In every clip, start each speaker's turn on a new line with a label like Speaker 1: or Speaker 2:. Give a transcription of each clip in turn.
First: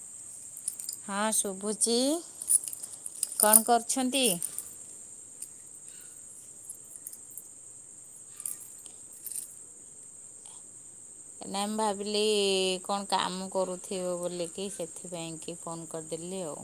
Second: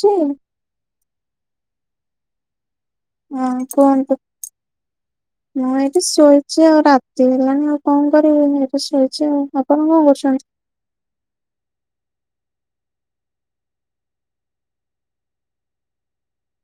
Speaker 1: ଛି।
Speaker 2: ହଁ ଶୁଭୁଛି।
Speaker 1: ହଁ,
Speaker 2: କଣ
Speaker 1: କୁହନ୍ତୁ।
Speaker 2: କରୁଛନ୍ତି [inaudible]
Speaker 1: ମୁଁ ଏଇଠି ଶୋଇଛି ଆଉ ରାତି ହେଲାଣି ଆଉ କଣ କରିବି ଏଇଠି ଶୋଇଛି ଆଉ ଆପଣ କଣ କରୁଛନ୍ତି।
Speaker 2: ନାଇଁ ମୁ ଭାବିଲି କଣ କାମ କରୁଥିବ ବୋଲିକି ସେଥିପାଇଁ କି ଫୋନ କରିଦେଲି ଆଉ।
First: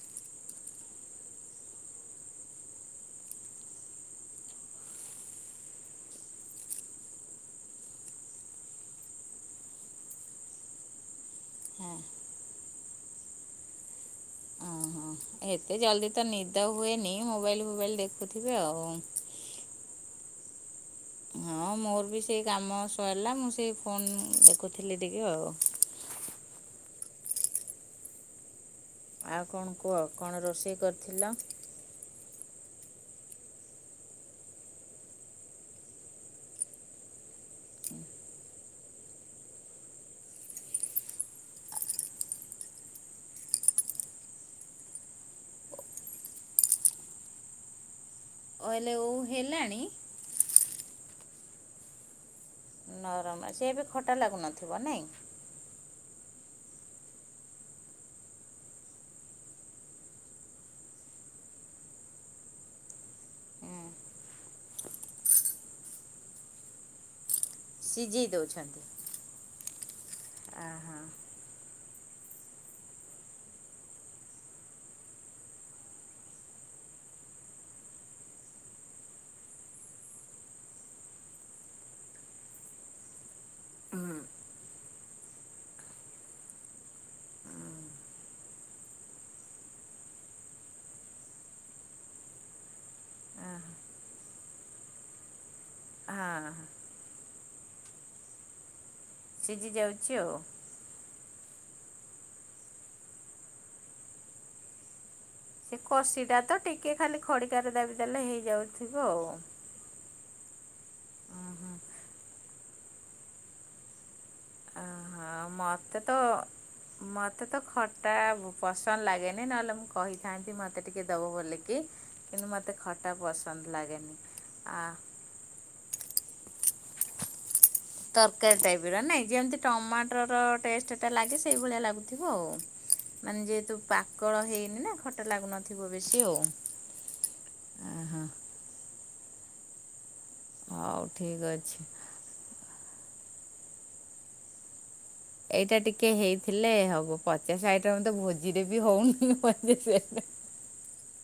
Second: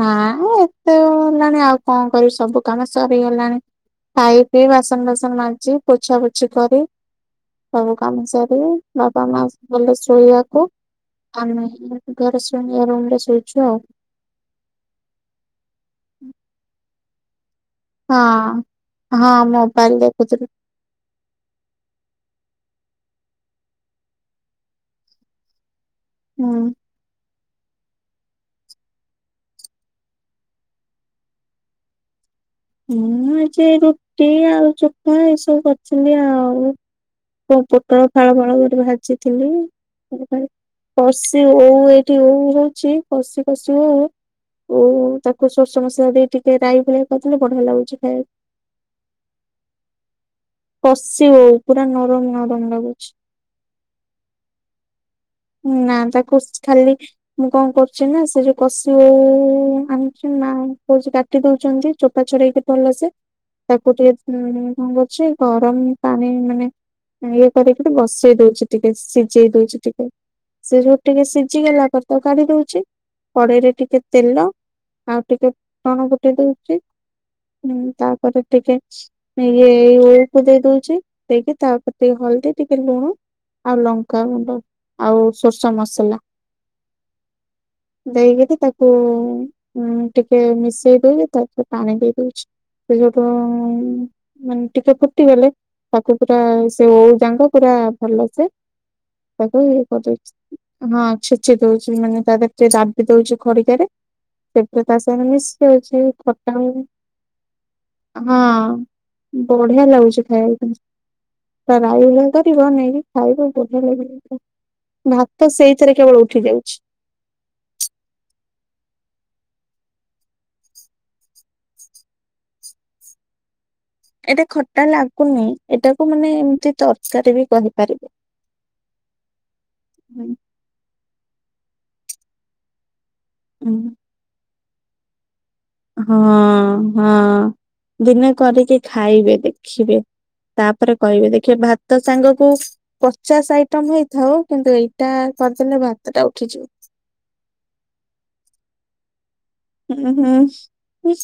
Speaker 1: ନା ଏତେ ହେଲାଣି ଆଉ କଣ କରିବି ସବୁ କାମ ସରିଗଲାଣି ଖାଇ ପିଇ ବାସନ ବାସନ ମାଜି ପୋଛା ପୋଛି କରି ସବୁ କାମ ସାରି ବାବା ମା ଗଲେ ଶୋଇବାକୁ ଆମେ ଘରେ ଶୋଇନୁ ରୁମରେ ଶୋଇଛୁ ଆଉ।
Speaker 2: ଓହୋ ଏତେ ଜଲ୍ଦି ତ ନିଦ ହୁଏନି ମୋବାଇଲ ଫୋବାଇଲ ଦେ
Speaker 1: ହଁ ହଁ ମୋବାଇଲ ଦେଖୁଥିଲୁ।
Speaker 2: ହଁ ମୋର ବି ସେଇ କାମ ସରିଲା ମୁଁ ସେଇ ଫୋନ୍ ଦେଖୁଥିଲି ଟିକେ ଆଉ।
Speaker 1: ହୁଁ।
Speaker 2: ଆଉ କଣ କୁହ କଣ ରୋଷେଇ କରିଥିଲ?
Speaker 1: ମୁଁ ଏ ରୁଟି ଆଉ ଚକା ଏସବୁ କରିଥିଲି ଆଉ। ହଁ ପୋଟଳ ଫାଳ ଫଳ ଟିକେ ଭାଜିଥିଲି କଶି ଓଉ ଏଇଠି ଓଉ ହଉଚି କଷି କଷି ଓଉ ଓଉ ତାକୁ ସୋରିଷ ମସଲା ଦେଇ ଟିକେ ରାଇ ଭଳି କରିଦେଲେ ବଢିଆ ଲାଗୁଛି ଖାଇବାକୁ।
Speaker 2: ଅଇଲେ ଓଉ ହେଲାଣି।
Speaker 1: କଶି ଓଉ ପୁରା ନରମ ନରମ ଲାଗ
Speaker 2: ନରମ ସେ ଏବେ ଖଟା ଲାଗୁନଥିବ ନାଇଁ।
Speaker 1: ନା ତାକୁ ଖାଲି ମୁଁ କଣ କରୁଛି ନା ସେ ଯୋଉ କଷି ଓଉ ଆଣିଛି ନାଇଁ କ କାଟି ଦଉଛନ୍ତି ଚୋପା ଛଡେଇକି ଭଲ ସେ ତାକୁ ଟିକେ କଣ କରୁଛି ଗରମ ପାଣି ମାନେ ଇଏ କରିକି
Speaker 2: ସିଝେଇ
Speaker 1: ବସେଇ ଦଉଛି
Speaker 2: ଦେଉଛନ୍ତି
Speaker 1: ଟିକେ ସିଝେଇ ଦଉଛି ଟିକେ ସେ
Speaker 2: ହଁ
Speaker 1: ଯୋଉ ଟିକେ ସିଝି ଗଲା ପରେ ତାକୁ କାଢି ଦଉଛି କଡେଇ ରେ ଟିକେ ତେଲ ଆଉ ଟିକେ ଫୁଟଣ ଫୁଟେଇ ଦଉଛି ଉଁ ତାପରେ ଟିକେ ଇଏ ଓଉ କୁ ଦେଇ ଦଉଛି ଦେଇକି ତାପ ଟିକେ ହଳଦୀ ଟିକେ ଲୁଣ ଆଉ
Speaker 2: ହଁ
Speaker 1: ଲଙ୍କାଗୁଣ୍ଡ ଆଉ ସୋରିଷ ମସଲା
Speaker 2: ହୁଁ।
Speaker 1: ଦେଇକିରି ତାକୁ ଉଁ ଟିକେ ମିଶେଇ ଦେଇକି ତାପରେ ପାଣି ଦେଇ ଦଉଚି। ସେ ଯୋଉଠୁ ମାନେ ଟିକେ ଫୁଟିଗଲେ ତାକୁ ପୁରା
Speaker 2: ହଁ
Speaker 1: ସେ ଓଉ ଯାକ ପୁରା ଭଲ ସେ ତାକୁ
Speaker 2: ସିଝି
Speaker 1: ଇଏ
Speaker 2: ଯାଉଛି
Speaker 1: କରିଦଉଚି।
Speaker 2: ଆଉ
Speaker 1: ହଁ ଛେଚି ଦଉଛି ମାନେ ତା ଦେହରେ ଟିକେ ଦାବି ଦଉଛି ଖଡିକା ରେ ସେ ପୁରା ତା ସାଙ୍ଗେ ମି
Speaker 2: ସେ
Speaker 1: [unintelligible]
Speaker 2: କଷିଟା
Speaker 1: ଖଟା
Speaker 2: ତ
Speaker 1: ଓଉ
Speaker 2: ଟିକେ ଖାଲି ଖଡ଼ିକାରେ ଦାବି ଦେଲେ
Speaker 1: ହଁ
Speaker 2: ହେଇଯାଉଥିବ ଆଉ।
Speaker 1: ବ ବଢିଆ ଲାଗୁଛି ଖାଇବା ପାଇଁ [unintelligible] ନେଇକି ଖାଇବ ବଢିଆ ଲାଗ
Speaker 2: ହଁ ହଁ ମତେ ତ
Speaker 1: ଉଠି ଯାଉଛି
Speaker 2: ମତେ ତ ଖଟା ପସନ୍ଦ ଲାଗେନି ନହେଲେ ମୁଁ କହିଥାନ୍ତି ମୋତେ ଟିକେ ଦେବ ବୋଲିକି କିନ୍ତୁ ମତେ ଖଟା ପସନ୍ଦ ଲାଗେନି।
Speaker 1: ଏଟା
Speaker 2: ଆ
Speaker 1: ଖଟା ଲାଗୁନି ଏଟାକୁ ମାନେ ଏମିତି ତରକାରୀ ବି କହି
Speaker 2: ତରକାରୀ ଟାଇପ ର ନାଇଁ ଯେମତି ଟମାଟର
Speaker 1: ହଁ
Speaker 2: ଟେଷ୍ଟଟା ଲାଗେ ସେଇଭଳିଆ ଲାଗୁଥିବ ଆଉ। ମାନେ ଯେହେତୁ ପାକଳ ହେଇନି ନା ଖଟା ଲାଗୁନ
Speaker 1: ହଁ ହଁ
Speaker 2: ଓହୋ
Speaker 1: ଦିନେ କରିକି ଖାଇବେ ଦେଖିବେ ତାପରେ
Speaker 2: ହଉ
Speaker 1: କହିବେ
Speaker 2: ଠିକ୍
Speaker 1: ଦେଖିବେ
Speaker 2: ଅଛି।
Speaker 1: ଭାତ ସାଙ୍ଗକୁ ପଚାଶ ଆଇଟମ ହେଇଥାଉ କିନ୍ତୁ ଏଇ
Speaker 2: ଏଇଟା ଟିକେ ହେଇଥିଲେ ହବ ପଚାଶ ଆଇଟମ ତ ଭୋଜିରେ ବି ହଉନି। ପଚାଶ
Speaker 1: ହୁଁ ହୁଁ
Speaker 2: ଆଇଟମ୍।
Speaker 1: ହୁଁ।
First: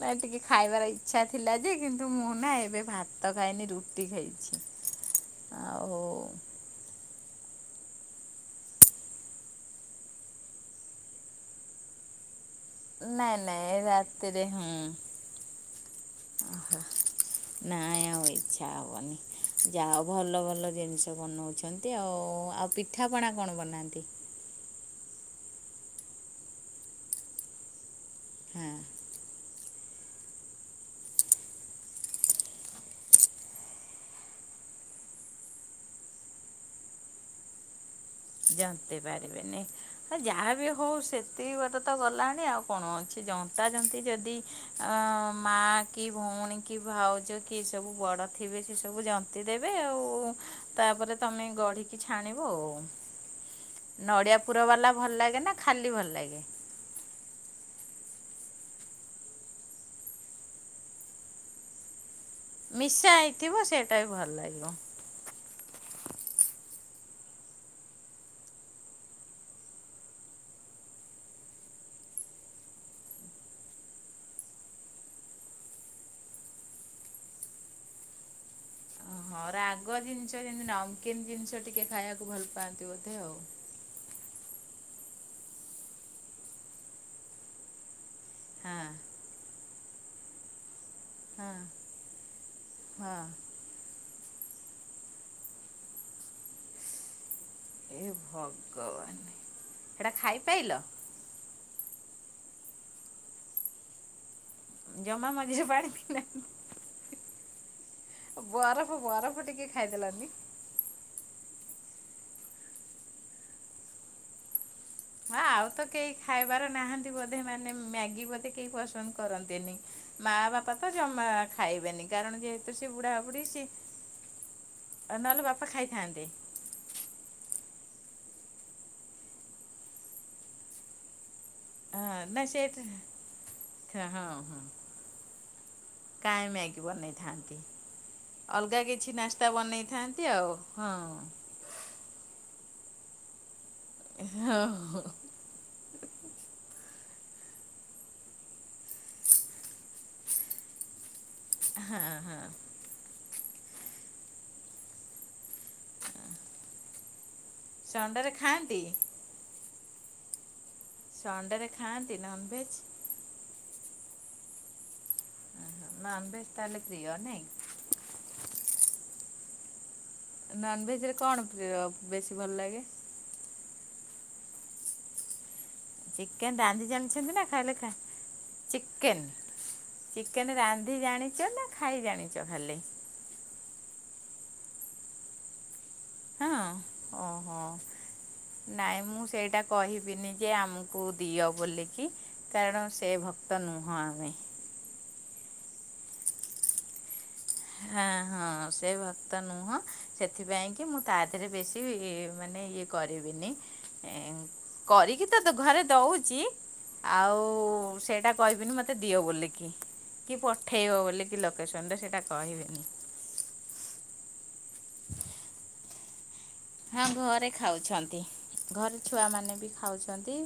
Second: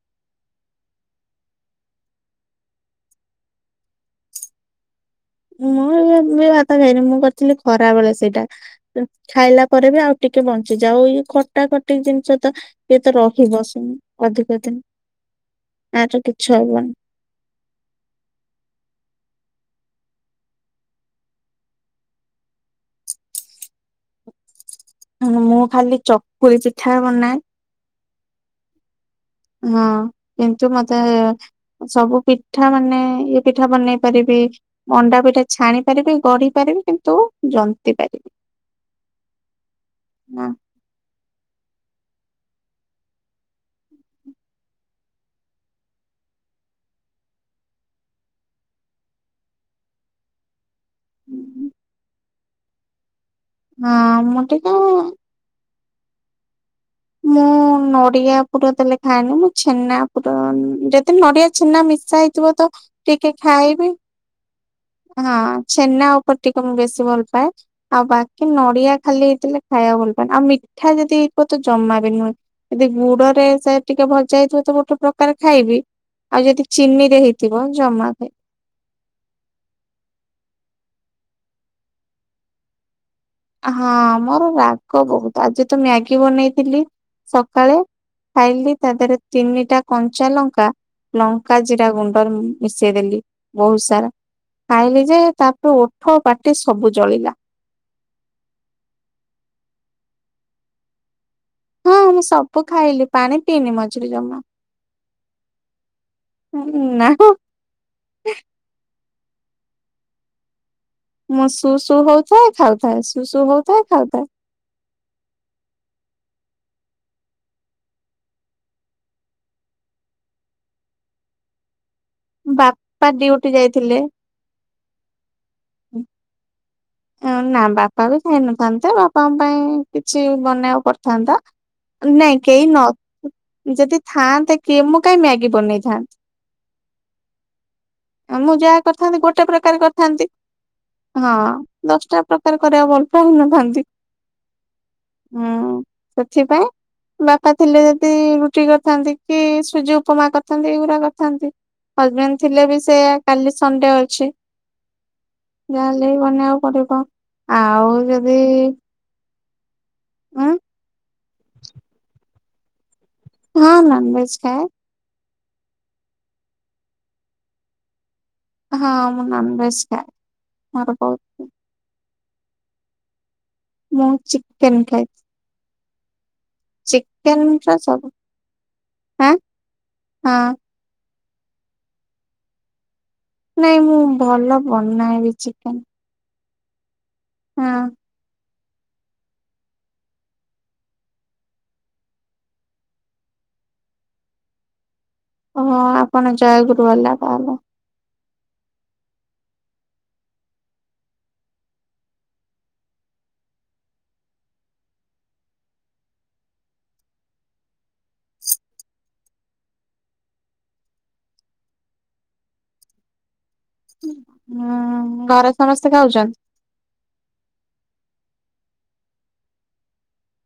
Speaker 2: ନା ଟିକେ ଖାଇବାର ଇଚ୍ଛା ଥିଲା ଯେ କିନ୍ତୁ ମୁଁ ନା ଏବେ ଭାତ ଖାଇନି ରୁଟି ଖାଇଚି। [unintelligible]
Speaker 1: ମୁଁ ଏ ଭାତ ଖାଇନି ମୁଁ କରିଥିଲି ଖରାବେଳେ ସେଇଟା। ଖାଇଲା ପରେ ବି ଆଉ ଟିକେ ବଞ୍ଚିଚି ଆଉ ଖଟା ଖଟି ଜିନିଷ ତ କିଏ ତ
Speaker 2: ନାଇଁ
Speaker 1: ରହିବ
Speaker 2: ନାଇଁ
Speaker 1: ଶୁଣି
Speaker 2: ରାତିରେ
Speaker 1: ଅଧିକ
Speaker 2: ହୁଁ
Speaker 1: ଦିନି ଆର୍ ତ କିଛି ହବନି।
Speaker 2: ନାଇଁ ଆଉ ଇଚ୍ଛା ହବନି ଯା ଭଲ ଭଲ ଜିନିଷ ବନଉଚନ୍ତି। ଏ ଆଉ ଆଉ ପିଠାପଣା କଣ ବନାନ୍ତି।
Speaker 1: ହୁଁ ମୁଁ ଖାଲି ଚକୁଳି ପିଠା ବନାଏ।
Speaker 2: ହଁ।
Speaker 1: ହଁ କିଁନ୍ତୁ ମତେ ସବୁ ପିଠା ମାନେ ଇଏ ପିଠା ବନେଇ ପାରିବି। ମଣ୍ଡା ପିଟା ଛାଣି ପାରିବି ଗଢି ପାରିବି କିନ୍ତୁ ଜନ୍ତି ପାରି
Speaker 2: ଜନ୍ତି ପାରିବିନି ହ
Speaker 1: ନା।
Speaker 2: ଯାହା ବି ହୋଉ। ହୋଉ ସେତିକ ବାଟ ତ ଗଲାଣି ଆଉ କଣ ଅଛି ଜନ୍ତା ଜନ୍ତି ଯେଦି ଅ ମା କି ଭଉଣୀ କି ଭାଉଜ କି ସବୁ ବଡ ଥିବେ ସେ ସବୁ ଜ ଜନ୍ତି ଦେବେ ଆଉ ତାପରେ ତମେ ଗଢ଼ିକି ଛାଣିବ ଆଉ।
Speaker 1: ହଁ
Speaker 2: ନଡ଼ିଆ
Speaker 1: ମୁଁ
Speaker 2: ପୁର ବାଲା
Speaker 1: ଟିକେ
Speaker 2: ଭଲ ଲାଗେ ନା ଖାଲି ଭଲ ଲାଗେ।
Speaker 1: ମୁଁ ନଡିଆ ପୁର ଦେଲେ ଖାଏନି ମୁଁ ଛେନା ପୁର ଯଦି ନଡିଆ ଛେନା ମିଶା ହେଇ ଥିବ ତ
Speaker 2: ମିଶା
Speaker 1: ଟିକେ
Speaker 2: ହେଇଥିବ
Speaker 1: ଖାଇବି
Speaker 2: ସେଇଟା ଭଲ ଲାଗିବ।
Speaker 1: ହଁ ଛେନା ଉପରେ ଟିକେ ମୁଁ ବେଶୀ ଭଲ ପାଏ। ଆଉ ବାକି ନଡିଆ ଖାଲି ହେଇଥିଲେ ଖାଇବାକୁ ଭଲ ପାନି ଆଉ ମିଠା ଯଦି ହେଇ କମତ ଜମା ବି ନୁହେଁ। ଯଦି ଗୁଡରେ ସେ ଟିକେ ଭଜା ହେଇଥିବ ତ ଗୋଟେ ପ୍ରକାର ଖାଇବି। ଆଉ ଯଦି ଚିନିରେ ହେଇଥିବ ଜମା ଖା
Speaker 2: ହଁ ରାଗ ଜିନିଷ ଯେମତି ନମକିନ୍ ଜିନିଷ ଟିକେ ଖାଇବାକୁ ଭଲ ପାଆନ୍ତି ବୋଧେ ଆଉ।
Speaker 1: ହଁ ମୋର ରାଗ ବୋହୁତ୍ ଆଜି ତ ମ୍ୟାଗି ବନେଇଥିଲି ସକାଳେ ଖାଇଲି
Speaker 2: ହଁ
Speaker 1: ତା ଦେହରେ ତିନିଟା କଞ୍ଚା ଲଙ୍କା
Speaker 2: ହଁ
Speaker 1: ଲଙ୍କା ଜିରା ଗୁଣ୍ଡରୁ ମିଶେଇଦେଲି।
Speaker 2: ହଁ
Speaker 1: ବୋହୁତ୍ ସାରା ଖାଇଲି ଯେ ତାପରେ ଓଠ ପାଟି ସବୁ ଜଳିଲା।
Speaker 2: ଏ ଭଗବାନେ ହେଡା ଖାଇପାଇଲ।
Speaker 1: ହଁ ମୁଁ ସବୁ ଖାଇଲି ପାଣି ପିଇନି ମଝିରେ ଜମା।
Speaker 2: ଜମା ମଝିରେ ପାଣି ପିଇନାନ୍ତି।
Speaker 1: ହୁଁ ନା ହଁ।
Speaker 2: ବରଫ ବରଫ ଟିକେ ଖାଇଦେଲନି।
Speaker 1: ମୁଁ ସୁ ସୁୁ ହୋଉଥାଏ ଖାଉଥାଏ ସୁ ସୁୁ ହୋଉଥାଏ ଖାଉଥାଏ।
Speaker 2: ନା ଆଉ ତ କେହି ଖାଇବାର ନାହାନ୍ତି ବୋଧେ ମାନେ ମ୍ୟାଗି ବୋଧେ କେହି ପସନ୍ଦ କରନ୍ତିନି। ମା ବାପା ତ ଜମା ଖାଇବେନି କାରଣ ଯେହେତୁ ସେ
Speaker 1: ବାପା
Speaker 2: ବୁଢ଼ା ବୁଢୀ
Speaker 1: ଡ୍ୟୁଟି
Speaker 2: ସି
Speaker 1: ଯାଇଥିଲେ
Speaker 2: ନହେଲେ ବାପା ଖାଇଥାନ୍ତେ।
Speaker 1: ନା ବାପା ବି ଖାଇନଥାନ୍ତେ ବାପାଙ୍କ ପାଇଁ କିଛି ବନେଇକୁ ପଡିଥାନ୍ତା।
Speaker 2: ହଁ
Speaker 1: ନାଇଁ
Speaker 2: ନା ସେ
Speaker 1: କେହି ନ ଯଦି ଥାଆନ୍ତେ କିଏ ମୁଁ କହିଁ ମ୍ୟାଗି ବନେଇଥାଆନ୍ତି।
Speaker 2: କାଇଁ ମ୍ୟାଗି ବନେଇଥାନ୍ତି।
Speaker 1: ମୁଁ
Speaker 2: ଅଲ୍
Speaker 1: ଯାହା
Speaker 2: ଗା କିଛି
Speaker 1: କରିଥାନ୍ତି ଗୋଟେ
Speaker 2: ନାସ୍ତା
Speaker 1: ପ୍ରକାର କରିଥାନ୍ତି।
Speaker 2: ବନେଇଥାନ୍ତି ଆଉ ହଁ।
Speaker 1: ଦଶଟା ପ୍ରକାର କରିବା ଭଲପାଉ ନାହାଁନ୍ତି।
Speaker 2: ହୋ ଓ ହୋ।
Speaker 1: ହୁଁ ସେଥିପାଇଁ ବାପା ଥିଲେ ଯେଦି ରୁଟି କରିଥାନ୍ତି କି ସୁଜି ଉ ଉପମା କରିଥାନ୍ତି ଏଇଗୁଡା କରିଥାନ୍ତି
Speaker 2: ହଁ
Speaker 1: ହଜବେଣ୍ଡ
Speaker 2: ହଁ
Speaker 1: ଥିଲେ ବି ସେୟା। କାଲି ସଣ୍ଡେ ଅଛି ଯାହାଲେ ବି ବନେଇଆକୁ ପଡିବ। ଆଉ
Speaker 2: ସଣ୍ଡେରେ
Speaker 1: ଯଦି
Speaker 2: ଖାଆନ୍ତି
Speaker 1: ଉୁଁ।
Speaker 2: ସଣ୍ଡେ ରେ ଖାଆନ୍ତି ନନ୍ ଭେଜ।
Speaker 1: ହଁ ନନଭେଜ ଖାଏ।
Speaker 2: ନନଭେଜ ତାହେଲେ ପ୍ରିୟ ନାଇଁ।
Speaker 1: ହଁ ମୁଁ ନନଭେଜ ଖାଏ। ମୋର
Speaker 2: ନନଭେଜରେ କଣ
Speaker 1: ବହୁତ
Speaker 2: ପ୍ରିୟ ବେଶୀ ଭଲଲାଗେ।
Speaker 1: ମୁଁ ଚିକେନ ଖାଏ।
Speaker 2: ଚିକେନ ରାନ୍ଧି
Speaker 1: ଚିକେନ
Speaker 2: ଜାଣିଛନ୍ତିନା
Speaker 1: ର
Speaker 2: ଖାଲି ଖାଆ
Speaker 1: ସବୁ
Speaker 2: ଚିକେନ
Speaker 1: ଆଁ ହଁ
Speaker 2: ଚିକେନ ରାନ୍ଧି ଜାଣିଚନା ଖାଇ ଜାଣିଚ ଖାଲି।
Speaker 1: ନାଇଁ ମୁଁ ଭଲ ବନାଏବି ଚିକେନ।
Speaker 2: [unintelligible] ହଁ ଓହୋ।
Speaker 1: ହଁ।
Speaker 2: ନାଇଁ ମୁଁ ସେଇଟା କହିବିନିଯେ ଆମକୁ ଦିଅ ବୋଲିକି। କାରଣ ସେ ଭକ୍ତ ନୁହଁ ଆମେ।
Speaker 1: ଓହୋ ଆପଣ ଜୟାଗୁରୁ ବାଲା ତାହେଲେ।
Speaker 2: ହାଁ ହଁ ସେ ଭକ୍ତ ନୁହଁ। ସେଥିପାଇଁକି ମୁଁ ତା ଦେହରେ ବେଶୀ ଇ ଇ ମାନେ ଇଏ କରିବିନି। ଏଁ କରିକିତ ଘରେ ଦଉଚି। ଆଉ ସେଇଟା କହିବିନି ମତେ ଦିଅ ବୋଲକିି। କି ପଠେଇବ ବୋଲିକି ଲୋକେସନଟା ସେଇଟା କହିବିନି।
Speaker 1: ହଁ ହଁ ଘରେ ସମସ୍ତେ ଖାଉଛନ୍ତି।
Speaker 2: ହଁ ଘରେ ଖାଉଛନ୍ତି ଘରେ ଛୁଆମାନେବି ଖାଉଛନ୍ତି।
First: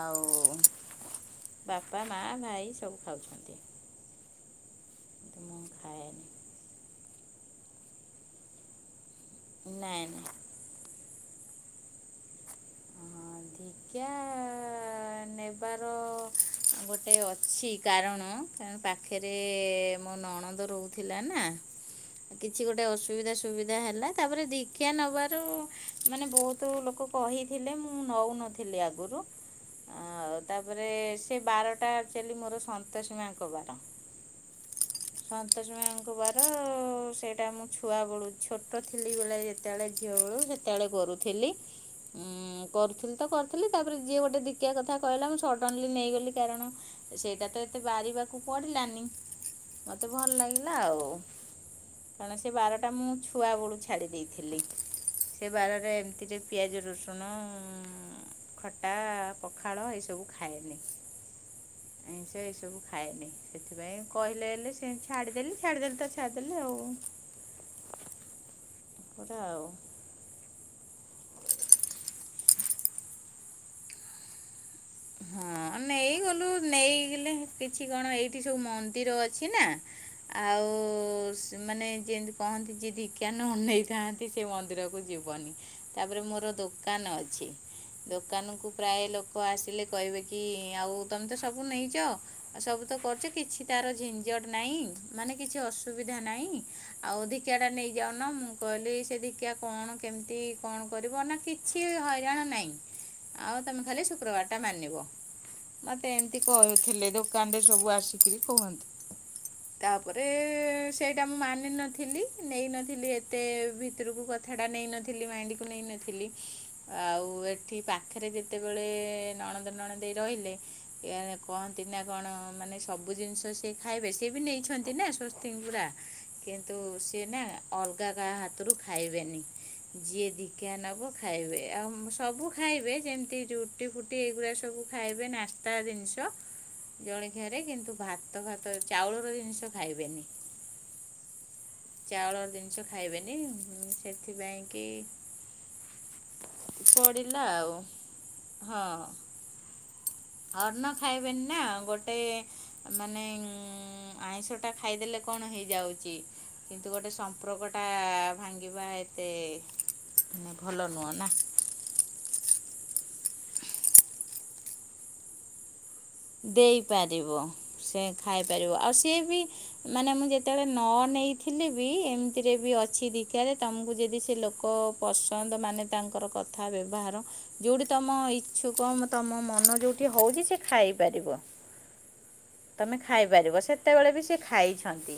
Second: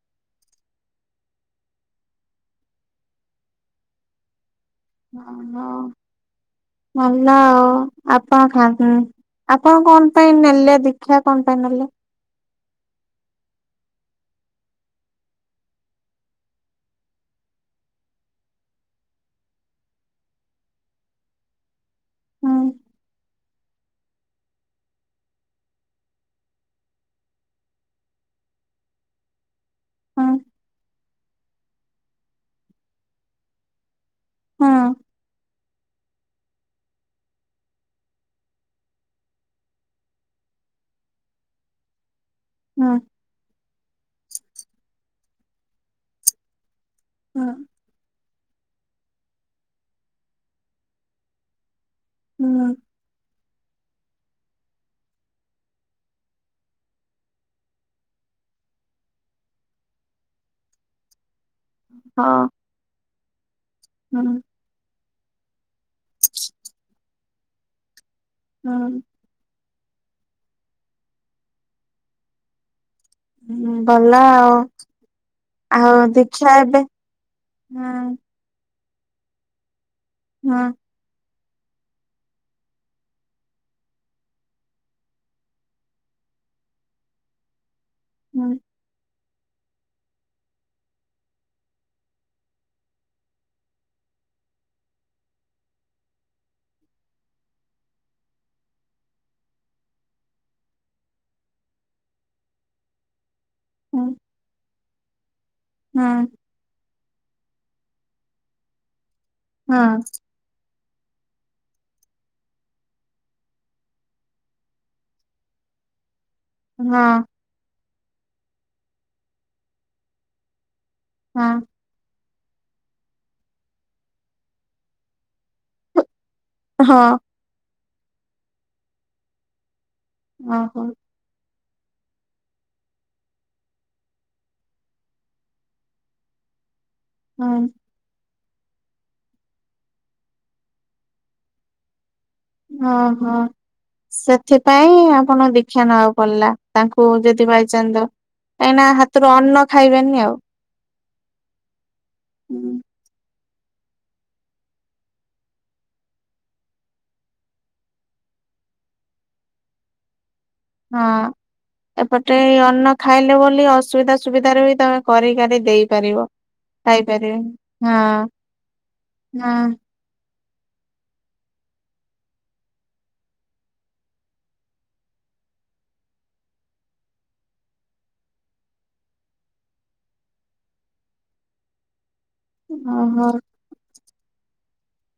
Speaker 2: ଆଉ ବାପା ମା ଭାଇ ସବୁ ଖାଉଛନ୍ତି।
Speaker 1: ଓହ
Speaker 2: କିନ୍ତୁ ମୁଁ ଖାଏନି
Speaker 1: ଭଲ ଆଉ ଆପଣ ଖାଆନ୍ତିନି। ଆପଣ
Speaker 2: ନାଇଁ
Speaker 1: କଣ
Speaker 2: ନାଇଁ
Speaker 1: ପାଇଁ ନେଲେ ଦୀକ୍ଷା କଣ ପାଇଁ ନେଲେ?
Speaker 2: କ୍ୟା ଆ ଆ ଆ ଆଁ ନେବାର ଗୋଟେ ଅଛି କାରଣ ପା ଖରେ ମୋ ନଣନ୍ଦ ରହୁଥିଲାନା।
Speaker 1: ହୁଁ
Speaker 2: କିଛି ଗୋଟେ ଅସୁବିଧା ସୁବିଧା ହେଲା ତାପରେ ଦି କ୍ଷା ନେବାରୁ ମାନେ ବହୁତ ଲୋକ କହିଥିଲେ ମୁଁ ନଉନଥିଲି ଆଗରୁ।
Speaker 1: ହୁଁ
Speaker 2: ଆଉ ତାପରେ ସେ ବାରଟା ଆକ୍ଚୁଆଲି ମୋର ସନ୍ତୋଷୀ ମାଙ୍କବାର।
Speaker 1: ହୁଁ
Speaker 2: ସନ୍ତୋଷୀ ମାଙ୍କବାର। ତ ସେଇଟା ମୁଁ ଛୁଆବେଳୁ ଛୋଟଥିଲି ବୋଲେ ଯେତେବେଳେ ଝିଅବେଳୁ ସେତେବେଳେ କରୁଥିଲି। [inaudible] ଉୁଁ
Speaker 1: ହୁଁ
Speaker 2: କରୁଥିଲିତ କରୁଥିଲି ତାପରେ ଯିଏ ଗୋଟେ ଦିକ୍ଷା କଥା କହିଲା ମୁଁ ସଡନଲି ନେଇଗଲି କାରଣ
Speaker 1: ହୁଁ
Speaker 2: ସେଇଟାତ ଏତେ ବାହାରିବାକୁ ପଡିଲାନି ମୋତେ ଭଲଲାଗିଲା ଆଉ। ଏଣେ ସେ
Speaker 1: ହୁଁ
Speaker 2: ବାରଟା ମୁଁ। ଛୁଆବୋଳୁ ଛାଡି ଦେଇେଇଥିଲି ସେ ବାରଟାରେ ଏମିତିରେ ପିଆଜ ରସୁଣ। ଖଟା ପଖାଳ ଏଇସବୁ ଖାଏନି
Speaker 1: ହଁ
Speaker 2: ଏସବୁ ଖାଏନି। ସେଥିପାଇଁ
Speaker 1: ହୁଁ
Speaker 2: କହିଲେ ହେଲେ ସେ ଛାଡିଦେଲି ଛାଡିଦେଲିତ ଛାଡିଦେଲି ଆଉ।
Speaker 1: ହଁ।
Speaker 2: ଥାଉ।
Speaker 1: ହୁଁ ଭଲ ଆଉ।
Speaker 2: ହଁ
Speaker 1: ଆଉ
Speaker 2: ନେଇଗଲୁ
Speaker 1: ଦୀକ୍ଷା ଏବେ
Speaker 2: ନେଇଗଲେ କିଛି କଣ
Speaker 1: ହୁଁ
Speaker 2: ଏଇ ଏଠିସବୁ ମନ୍ଦିର ଅଛିନା ଆଉ
Speaker 1: ହୁଁ
Speaker 2: ଉୁଁ ଉୁଁ ମାନେ। ଯେମିତି କହନ୍ତି ଯିଏ ଦିକ୍ଷା ନୁ ଅନେଇଥାନ୍ତି ସେ ମନ୍ଦିରକୁ ଯିବନି। ତାପରେ ମୋର ଦୋକାନ ଅଛି ଦୋକାନ
Speaker 1: ହୁଁ
Speaker 2: କୁ ପ୍ରାୟ ଲୋକ ଆସିଲେ କହିବେ କି-ଇ-ଇ ଆଉ ତମେ ତ ସବୁ ନେଇଛ ଆ ସବୁ ତ କରୁଛ କିଛି ତାର ଝିନ୍ ଝଟ୍ ନାହିଁ ମାନେ କିଛି ଅସୁବିଧା ନାହିଁ। ଆଉ ଦିକ୍ଷା ଟା ନେଇଯାଉନ ମୁଁ କହିଲି ସେ ଦିକ୍ଷା କଣ କେମିତି କଣ କରିବ ନା କିଛି ହଇରାଣ ନାଇଁ। ଆଉ ତମେ ଖାଲି
Speaker 1: ହୁଁ
Speaker 2: ଶୁକ୍ରବାର ଟା ମାନିବ
Speaker 1: ହୁଁ
Speaker 2: ମତେ ଏମତି କରୁଥିଲେ ଦୋକାନରେ ସବୁ ଆସିକିରି କୁହନ୍ତି
Speaker 1: ହଁ
Speaker 2: ତାପରେ-ଏ-ଏ-ଏ ସେ ଟା ମୁଁ ମାନିନଥିଲି ନେଇନଥିଲି ଏତେ ଭିତରକୁ କଥାଟା ନେଇନଥିଲି ମାଇଣ୍ଡ କୁ ନେଇ ଥିଲି
Speaker 1: ହଁ
Speaker 2: ଆଉ ଏଠି ପାଖରେ ଯେତେବେଳେ-ଏ-ଏ ନଣଦ ନଣଦେଇ ରହିଲେ କେଣେ
Speaker 1: ହଁ
Speaker 2: ପହଞ୍ଚ ତିନା କଣ ମାନେ ସବୁ ଜିନିଷ ସିଏ ଖାଇବେ ସିଏ ବି ନେଇଛନ୍ତି ନା ସ୍ବସ୍ତିଗ୍ ପୁରା କିନ୍ତୁ
Speaker 1: ହଁ
Speaker 2: ସିଏ ନା ଅଲଗା କାହା ହାତରୁ ଖାଇବେନି ଯିଏ ଦିକ୍ଷା
Speaker 1: ଓହୋ
Speaker 2: ନବ ଖାଇବେ ଆଉ ମ୍ ସବୁ ଖାଇବେ ଯେମିତି ରୁଟି ଫୁ ଟି ଏଗୁରା ସବୁ ଖାଇବେ ନାସ୍ତା ଜିନିଷ
Speaker 1: ହଁ
Speaker 2: ଜଳଖିଆରେ କିନ୍ତୁ ଭା ତ ଫାତ ଚାଉଳର ଜିନିଷ ଖାଇବେନି ଚାଉଳ ଜିନିଷ
Speaker 1: ଓ ହୋ
Speaker 2: ଖାଇବେନି ଉଁ, ସେଥିପାଇଁ କି
Speaker 1: ସେଥିପାଇଁ-ଇ-ଇ-ଇ ଆପଣ ଦୀକ୍ଷା ନବାକୁ ପଡିଲା। ତାଙ୍କୁ
Speaker 2: ପଡ଼ିଲା
Speaker 1: ଯଦି
Speaker 2: ଆଉ
Speaker 1: ବାଇଚାନ୍ଦ କାହିଁନା
Speaker 2: ହଁ
Speaker 1: ହାତରୁ ଅନ୍ନ ଖାଇବେନି ଆଉ।
Speaker 2: ଅନ୍ନ ଖାଇବେନି ନା ଗୋଟେ-ଏ-ଏ
Speaker 1: [unintelligible]
Speaker 2: ମାନେ-ଏ-ଏ-ଏ ଉମ୍-ମ୍ ଆଇଁଷଟା ଖାଇଦେଲେ କଣ ହେଇଯାଉଚି କିନ୍ତୁ ଗୋଟେ ସମ୍ପର୍କ ଟା-ଆ-ଆ-ଆ ଭାଙ୍ଗିବା ଏତେ ହୁଁ
Speaker 1: ହଁ। ଏପଟେ ଅନ୍ନ ଖାଇଲେ ବୋଲି ଅସୁବିଧା ସୁବିଧାରେ ବି ତମେ କରେଇ କାରେଇ ଦେଇପାରିବ। ଖାଇପାରିବେ
Speaker 2: ଦେଇପାରିବ ସେ
Speaker 1: ହଁ
Speaker 2: ଖାଇପାରିବ ଆଉ ସିଏ ବି
Speaker 1: ହଁ
Speaker 2: ମାନେ ମୁଁ ଯେତେବେଳେ ନ ନେଇଥିଲେ ବି ଏମିତିରେ ବି ଅଛି ଦୀକ୍ଷାରେ ତମକୁ ଯଦି ସେ ଲୋକ-ଅ-ଅ ପସନ୍ଦ ମାନେ ତାଙ୍କର କଥା, ବ୍ୟବହାର ଯୋଉଠି ତମ ଇଛୁକ ତମ ମନ ଯୋଉଠି ହଉଛି ସେ ଖାଇ ପାରିବ ତମେ
Speaker 1: ଓହୋ।
Speaker 2: ଖାଇପାରିବ ସେଥି ତେବେଳେ ବି ସେ ଖାଇଛନ୍ତି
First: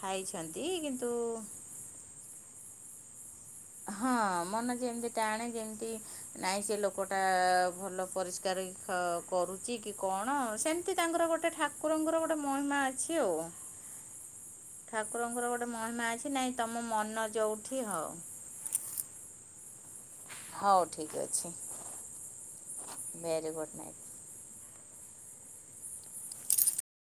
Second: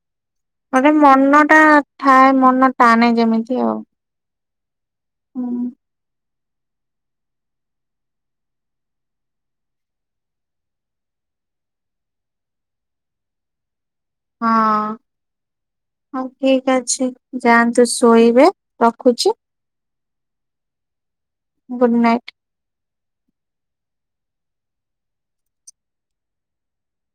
Speaker 2: ଖାଇଛନ୍ତି
Speaker 1: ଗୋଟେ
Speaker 2: କିନ୍ତୁ-ଉ
Speaker 1: ମନ ଟା ଥାଏ ମନ ଟାଣେ ଯେମିତି ଆଉ।
Speaker 2: ହଁ ମନ ଯେମିତି ଟାଣେ
Speaker 1: ହଁ
Speaker 2: ଯେମିତି ନାଇଁ ସେ ଲୋକଟା-ଆ-ଆ-ଆ ଭଲ ପରିଷ୍କାର ହେଇ କ କରୁଛି କି କଣ ସେମିତି ତାଙ୍କର ଗୋଟେ ଠା କୁରଙ୍କର ଗୋଟେ ମହିମା ଅଛି ଆଉ। ଠାକୁରଙ୍କର ଗୋଟେ ମହିମା
Speaker 1: ହଉ
Speaker 2: ଅଛି ନାଇଁ
Speaker 1: ଠିକ
Speaker 2: ତମ
Speaker 1: ଅଛି
Speaker 2: ମନ
Speaker 1: ଯାଆନ୍ତୁ
Speaker 2: ଯୋଉଠି ହଉ।
Speaker 1: ଶୋଇବେ ରଖୁଛି?
Speaker 2: ହଉ ଠିକ୍ ଅଛି।
Speaker 1: Good night.
Speaker 2: Very good night.